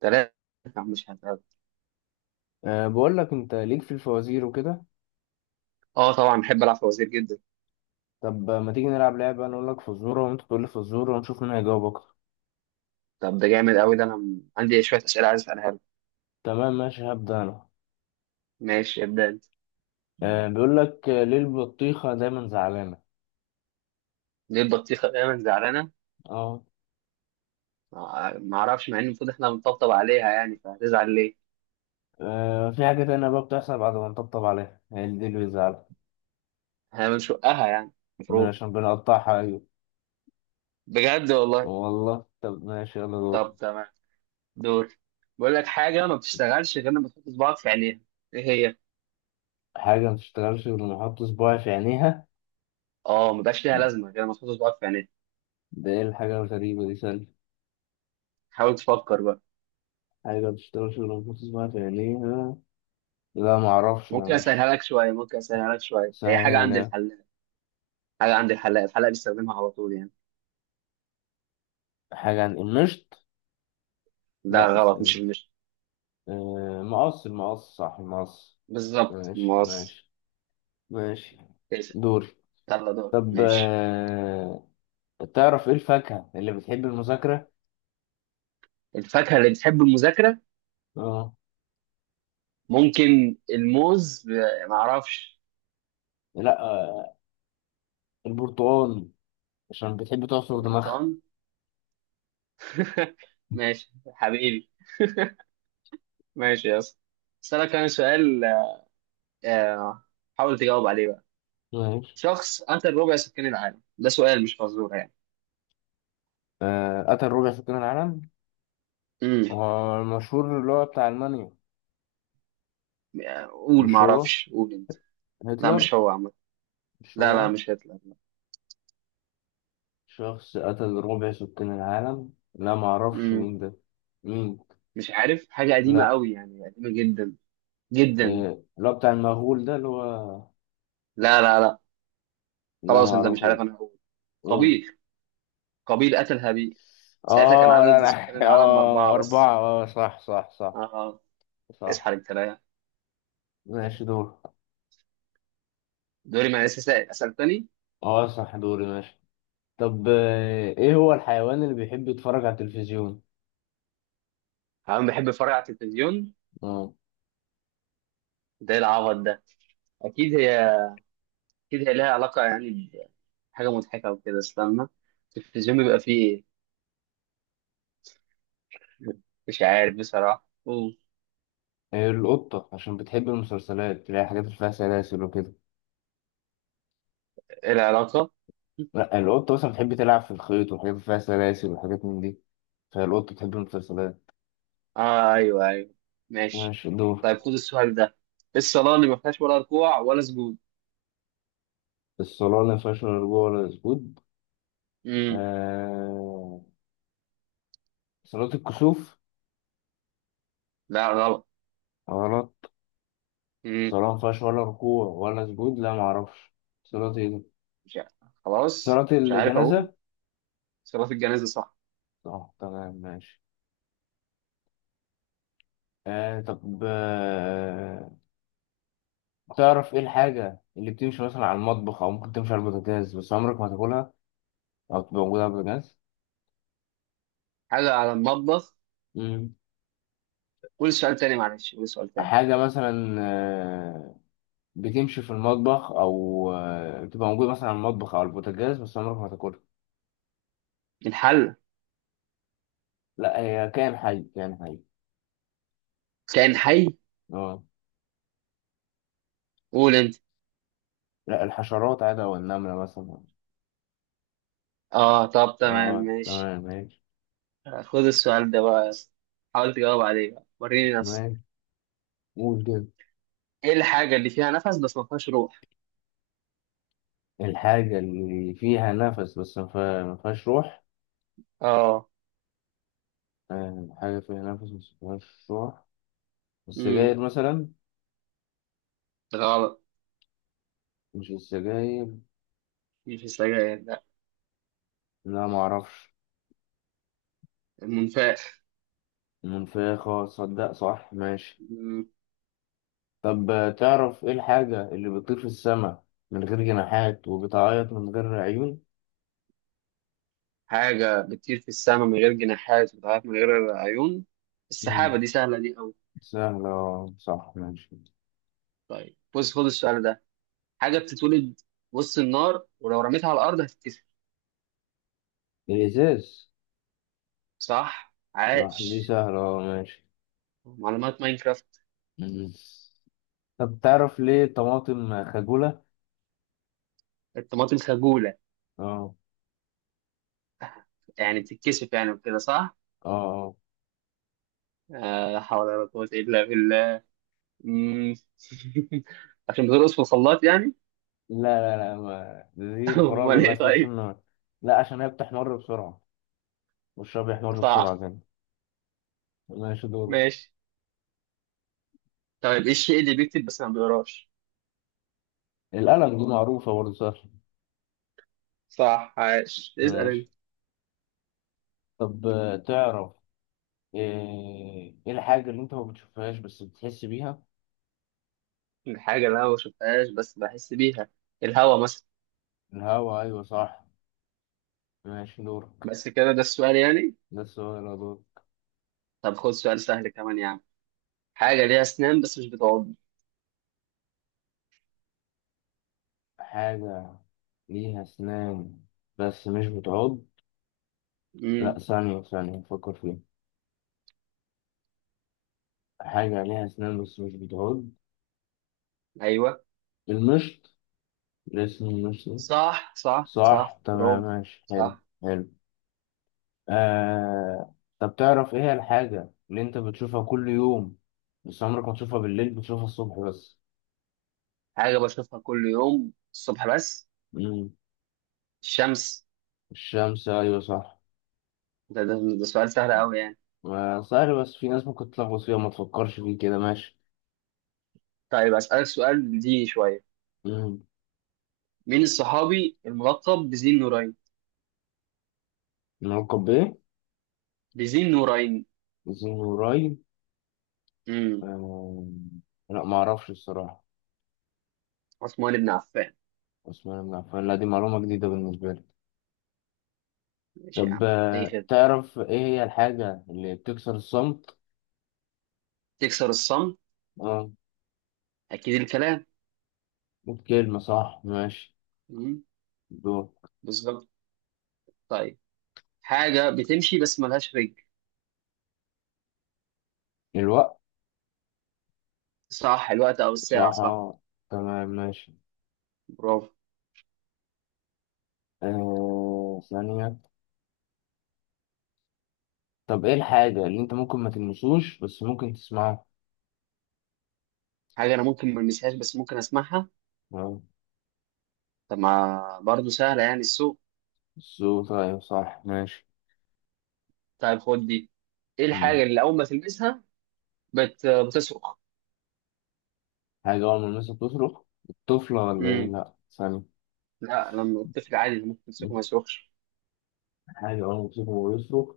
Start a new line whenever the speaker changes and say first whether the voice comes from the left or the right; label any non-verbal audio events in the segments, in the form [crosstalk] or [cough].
right: 3، مش هتقابل.
left: أه بقول لك انت ليك في الفوازير وكده.
right: اه، طبعا بحب العب فوازير جدا.
left: طب ما تيجي نلعب لعبة، انا اقول لك فزورة وانت تقول لي فزورة ونشوف مين هيجاوب اكتر.
right: طب ده جامد قوي، ده انا عندي شويه اسئله عايز اسالها لك.
left: تمام ماشي، هبدأ انا.
right: ماشي، ابدا انت.
left: أه بيقول لك، ليه البطيخة دايما زعلانة؟
right: ليه البطيخه دايما زعلانه؟
left: اه.
right: ما اعرفش، مع ان المفروض احنا بنطبطب عليها، يعني فهتزعل ليه؟
left: في حاجة تانية بقى بتحصل بعد ما نطبطب عليها، هي اللي دي اللي بيزعلها.
right: احنا بنشقها يعني. المفروض.
left: عشان بنقطعها، ايوه.
right: بجد والله.
left: والله. طب ماشي، يلا دور.
right: طب تمام. دور. بقول لك حاجه ما بتشتغلش غير لما تحط صباعك في عينيها. ايه هي؟
left: حاجة ما تشتغلش غير لما احط صباعي في عينيها،
right: اه، ما بقاش ليها لازمه غير لما تحط صباعك في عينيها.
left: ده ايه الحاجة الغريبة دي، سأل.
right: حاول تفكر بقى.
left: حاجة ما تشتغلش غير لما احط صباعي في عينيها. لا معرفش، ما
right: ممكن اسهلها
left: مش
right: لك شويه ممكن اسهلها لك شويه هي حاجه
left: سهل.
right: عند الحلاق حاجه عند الحلاق الحلاق بيستخدمها على طول يعني.
left: حاجة عن المشط.
right: لا
left: لا بس
right: غلط، مش
left: إيه؟
right: المشت.
left: مقص، المقص.
right: بالظبط،
left: ماشي
right: موز.
left: ماشي. ماشي
right: كده.
left: دوري.
right: يلا دور،
left: طب،
right: ماشي.
left: تعرف ايه الفاكهة اللي بتحب المذاكرة؟
right: الفاكهة اللي بتحب المذاكرة.
left: اه.
right: ممكن الموز معرفش.
left: لا. البرتقال، عشان بتحب تعصر دماغها.
right: البرتقال. [laughs] ماشي حبيبي. ماشي يا اسطى. اسألك انا سؤال. آه، حاول تجاوب عليه بقى.
left: ماشي.
right: شخص قتل ربع سكان العالم، ده سؤال مش فزورة يعني.
left: قتل ربع سكان العالم؟
right: امم.
left: هو المشهور اللي هو بتاع ألمانيا؟
right: قول
left: مش هو؟
right: معرفش، قول انت. لا
left: هتلر.
right: مش هو عامة.
left: مش
right: لا، لا،
left: هو؟
right: مش هتلر، لا.
left: شخص قتل ربع سكان العالم، لا معرفش
right: امم.
left: مين ده. مين؟
right: مش عارف، حاجة قديمة
left: لا.
right: قوي يعني، قديمة جدا. جدا.
left: إيه اللي هو بتاع المغول ده اللي هو؟
right: لا، لا، لا.
left: لا ما
right: خلاص انت مش
left: اعرفوش.
right: عارف، انا هقول.
left: قول.
right: قابيل. قابيل قتل هابيل. ساعتها كان
left: اه
right: عدد
left: لا
right: سكان
left: لا [laughs]
right: العالم
left: اه،
right: 4 بس.
left: أربعة، اه صح صح صح.
right: آه. اصحى
left: صح.
right: للكلام.
left: ماشي دور.
right: دوري، ما لسه سائل، أسأل تاني.
left: اه صح، دوري ماشي. طب، ايه هو الحيوان اللي بيحب يتفرج على التلفزيون؟
right: أنا بحب أتفرج على التلفزيون.
left: اه.
right: ده إيه العبط ده؟ أكيد هي أكيد هي لها علاقة يعني، بحاجة مضحكة وكده، استنى. التلفزيون بيبقى فيه إيه؟ مش عارف بصراحة، أوه.
left: إيه، القطة، عشان بتحب المسلسلات، اللي هي حاجات اللي فيها سلاسل وكده.
right: إيه العلاقة؟
left: لا القطة مثلا بتحب تلعب في الخيط وحاجات اللي فيها سلاسل وحاجات من دي، فالقطة بتحب المسلسلات.
right: آه، أيوه، أيوه. ماشي.
left: ماشي دور.
right: طيب خد السؤال ده، إيه الصلاة اللي ما فيهاش ولا ركوع ولا سجود؟
left: الصلاة اللي ما فيهاش لا رجوع ولا سجود؟
right: امم.
left: آه، صلاة الكسوف.
right: لا غلط.
left: غلط. صلاة مفيهاش ولا ركوع ولا سجود، لا معرفش، صلاة ايه دي؟
right: مش عارف. خلاص
left: صلاة
right: مش عارف، اقول.
left: الجنازة.
right: صلاه الجنازه، صح.
left: اه تمام ماشي. آه طب آه، تعرف ايه الحاجة اللي بتمشي مثلا على المطبخ أو ممكن تمشي على البوتاجاز بس عمرك ما تاكلها، أو تبقى موجودة على البوتاجاز؟
right: حاجه على المطبخ.
left: مم.
right: قول سؤال تاني، معلش قول سؤال تاني.
left: حاجة مثلا، بتمشي في المطبخ، أو بتبقى موجودة مثلا على المطبخ أو على البوتاجاز بس عمرك ما تاكلها.
right: الحل.
left: لا هي كائن حي، كائن حي.
right: كائن حي.
left: اه.
right: قول انت.
left: لا، الحشرات عادة، والنملة مثلا.
right: اه طب تمام
left: اه
right: ماشي.
left: تمام ماشي.
right: خد السؤال ده بقى يا اسطى. حاول تجاوب عليه بقى، وريني نفسك.
left: تمام. قول كده.
right: ايه الحاجه اللي فيها نفس بس ما فيهاش روح؟
left: الحاجة اللي فيها نفس بس ما فيهاش روح.
right: اه.
left: حاجة فيها نفس بس ما فيهاش روح،
right: امم.
left: السجاير مثلا.
right: غلط.
left: مش السجاير؟
right: مش السجاير، لا.
left: لا، ما اعرفش.
right: المنفاخ.
left: المنفاخة، صدق، صح ماشي.
right: مم.
left: طب، تعرف ايه الحاجة اللي بتطير في السماء من غير جناحات وبتعيط من غير عيون؟
right: حاجه بتطير في السماء من غير جناحات وبتعرف من غير عيون. السحابه،
left: مم.
right: دي سهله دي قوي.
left: سهلة، صح ماشي.
right: طيب بص، خد السؤال ده. حاجه بتتولد وسط النار، ولو رميتها على الارض هتتكسر.
left: الإزاز.
right: صح
left: صح دي
right: عاش.
left: سهلة، ماشي.
right: معلومات ماينكرافت.
left: مم. طب تعرف ليه الطماطم خجولة؟
right: الطماطم خجوله.
left: اه.
right: يعني بتتكسف يعني وكده صح.
left: اه آه.
right: آه، لا حول ولا قوه الا بالله. مم. [laughs] عشان بترقص في الخلاط يعني.
left: لا لا لا، ما دي
right: [laughs]
left: الفرارة
right: امال
left: اللي
right: ايه
left: في وش
right: طيب.
left: النار. لا، عشان هي بتحمر بسرعة، وشها بيحمر بسرعة
right: صح
left: كده. ماشي دور.
right: ماشي. طيب ايه الشيء اللي بيكتب بس ما بيقراش؟
left: القلم، دي دورك معروفة برضه، سهلة.
right: صح عاش، اسال
left: ماشي.
right: انت.
left: طب، تعرف ايه إيه الحاجة اللي انت ما بتشوفهاش بس بتحس بيها؟
right: الحاجه اللي انا ما بشوفهاش بس بحس بيها. الهوا مثلا.
left: الهوا، ايوه صح، ماشي دورك.
right: بس كده، ده السؤال يعني.
left: ده السؤال، يا دور.
right: طب خد سؤال سهل كمان يعني. حاجة ليها أسنان بس مش بتعض.
left: حاجة ليها اسنان بس مش بتعض. لا،
right: امم.
left: ثانية، فكر فيها. حاجة ليها اسنان بس مش بتعض،
right: ايوه.
left: المشط، الاسم المشط.
right: صح، صح،
left: صح
right: صح،
left: تمام
right: برافو.
left: ماشي. حلو.
right: صح.
left: حلو. طب تعرف ايه هي الحاجة اللي انت بتشوفها كل يوم بس عمرك ما تشوفها بالليل، بتشوفها الصبح بس؟
right: حاجه بشوفها كل يوم الصبح بس.
left: مم.
right: الشمس.
left: الشمس، ايوه صح.
right: ده, ده, ده سؤال سهل قوي يعني.
left: آه سهل، بس في ناس ممكن تلخبط فيها، ما تفكرش فيه كده. ماشي.
right: طيب اسالك سؤال ديني شويه.
left: مم.
right: مين الصحابي الملقب بذي النورين؟
left: نلقب بايه؟
right: بذي النورين.
left: زين قريب.
right: امم.
left: آه... لا ما اعرفش الصراحة.
right: عثمان بن عفان.
left: عثمان بن عفان، لا دي معلومة جديدة بالنسبة لي.
right: ماشي يا
left: طب
right: عم، اي خدمه.
left: تعرف ايه هي الحاجة اللي بتكسر الصمت؟
right: تكسر الصمت.
left: اه.
right: اكيد الكلام.
left: كلمة، صح ماشي
right: امم.
left: دور.
right: بالظبط. طيب حاجه بتمشي بس ملهاش رجل.
left: الوقت.
right: صح، الوقت او الساعه، صح.
left: صراحة. تمام ماشي.
right: برافو.
left: آه ثانية. طب ايه الحاجة اللي انت ممكن ما تلمسوش بس ممكن تسمعها؟
right: حاجه انا ممكن ما المسهاش بس ممكن اسمعها.
left: آه،
right: طب ما برضه سهلة يعني، السوق.
left: الصوت، طيب صح ماشي.
right: طيب خد دي. ايه
left: مم.
right: الحاجة اللي أول ما تلمسها بتصرخ؟
left: حاجة أول ما المسك تصرخ، الطفلة ولا ايه؟
right: امم.
left: لأ ثانية.
right: لا لما الطفل عادي ممكن تمسكه
left: مم.
right: ما يصرخش.
left: حاجة أول ما تمسكه ويصرخ،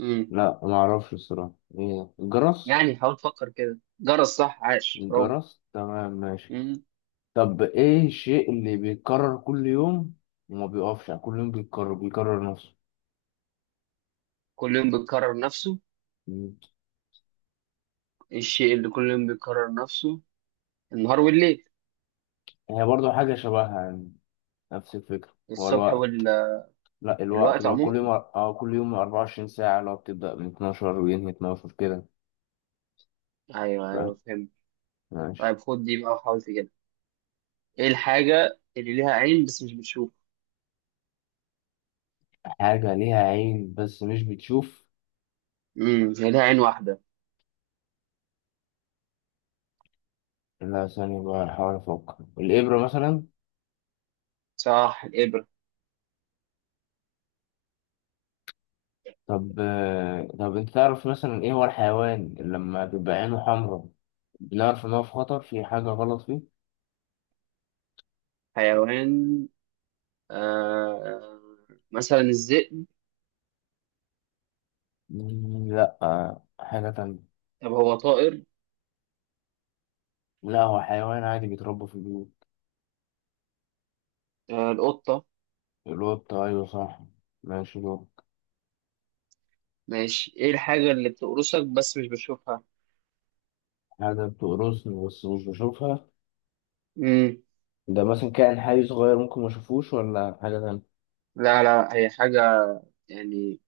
right: امم.
left: لأ معرفش الصراحة، ايه، الجرس؟
right: يعني حاول تفكر كده، جرس، صح عاش برافو.
left: الجرس، تمام ماشي.
right: امم.
left: طب ايه الشيء اللي بيتكرر كل يوم وما بيقفش، يعني كل يوم بيتكرر، بيكرر نفسه؟
right: كل يوم بيكرر نفسه.
left: مم.
right: الشيء اللي كل يوم بيكرر نفسه، النهار والليل.
left: هي برضو حاجة شبهها يعني، نفس الفكرة. هو
right: الصبح.
left: الوقت. لا الوقت،
right: والوقت
left: لو كل يوم
right: عموما.
left: اه، كل يوم 24 ساعة لو بتبدأ من 12 وينهي 12 كده.
right: ايوه،
left: فاهم.
right: ايوه، فهمت.
left: ماشي.
right: طيب خد دي بقى وحاول تجيبها. ايه الحاجة اللي ليها عين بس مش بتشوف؟
left: حاجة ليها عين بس مش بتشوف.
right: امم، هي ليها عين واحدة.
left: لا ثانية بقى، أحاول أفكر، الإبرة مثلا.
right: صح، الإبرة.
left: طب، طب أنت تعرف مثلا إيه هو الحيوان اللي لما بيبقى عينه حمراء بنعرف إن هو في خطر، في حاجة غلط فيه؟
right: حيوان. آه، مثلا الذئب.
left: مم، لا، حاجة تانية.
right: طب هو طائر.
left: لا هو حيوان عادي بيتربى في البيوت.
right: آه، القطة.
left: القط، أيوه صح. ماشي دور.
right: ماشي. ايه الحاجة اللي بتقرصك بس مش بتشوفها؟
left: حاجة بتقرصني بس مش بشوفها؟
right: مم.
left: ده مثلا كائن حي صغير ممكن ما اشوفوش، ولا حاجة تانية؟
right: لا، لا، هي حاجة، يعني،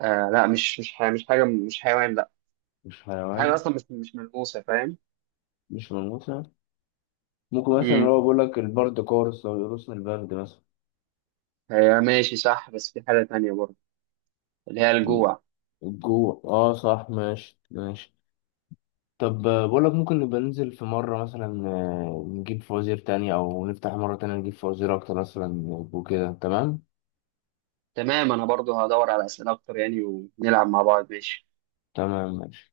right: آه لا، مش حاجة، مش حاجة، مش حيوان، لا.
left: مش
right: هي حاجة
left: حيوان.
right: أصلا مش ملموسة، فاهم؟
left: مش ماموسة. ممكن مثلا اللي
right: مم.
left: هو بيقول لك البرد، كورس لو يقرصنا البرد مثلا.
right: هي ماشي صح، بس في حاجة تانية برضه، اللي هي الجوع.
left: الجوع، اه صح ماشي ماشي. طب، بقول لك ممكن نبقى ننزل في مرة مثلا، نجيب فوازير تانية، أو نفتح مرة تانية نجيب فوازير أكتر مثلا وكده، تمام.
right: تمام، أنا برضه هدور على أسئلة أكتر يعني، ونلعب مع بعض، ماشي.
left: تمام ماشي.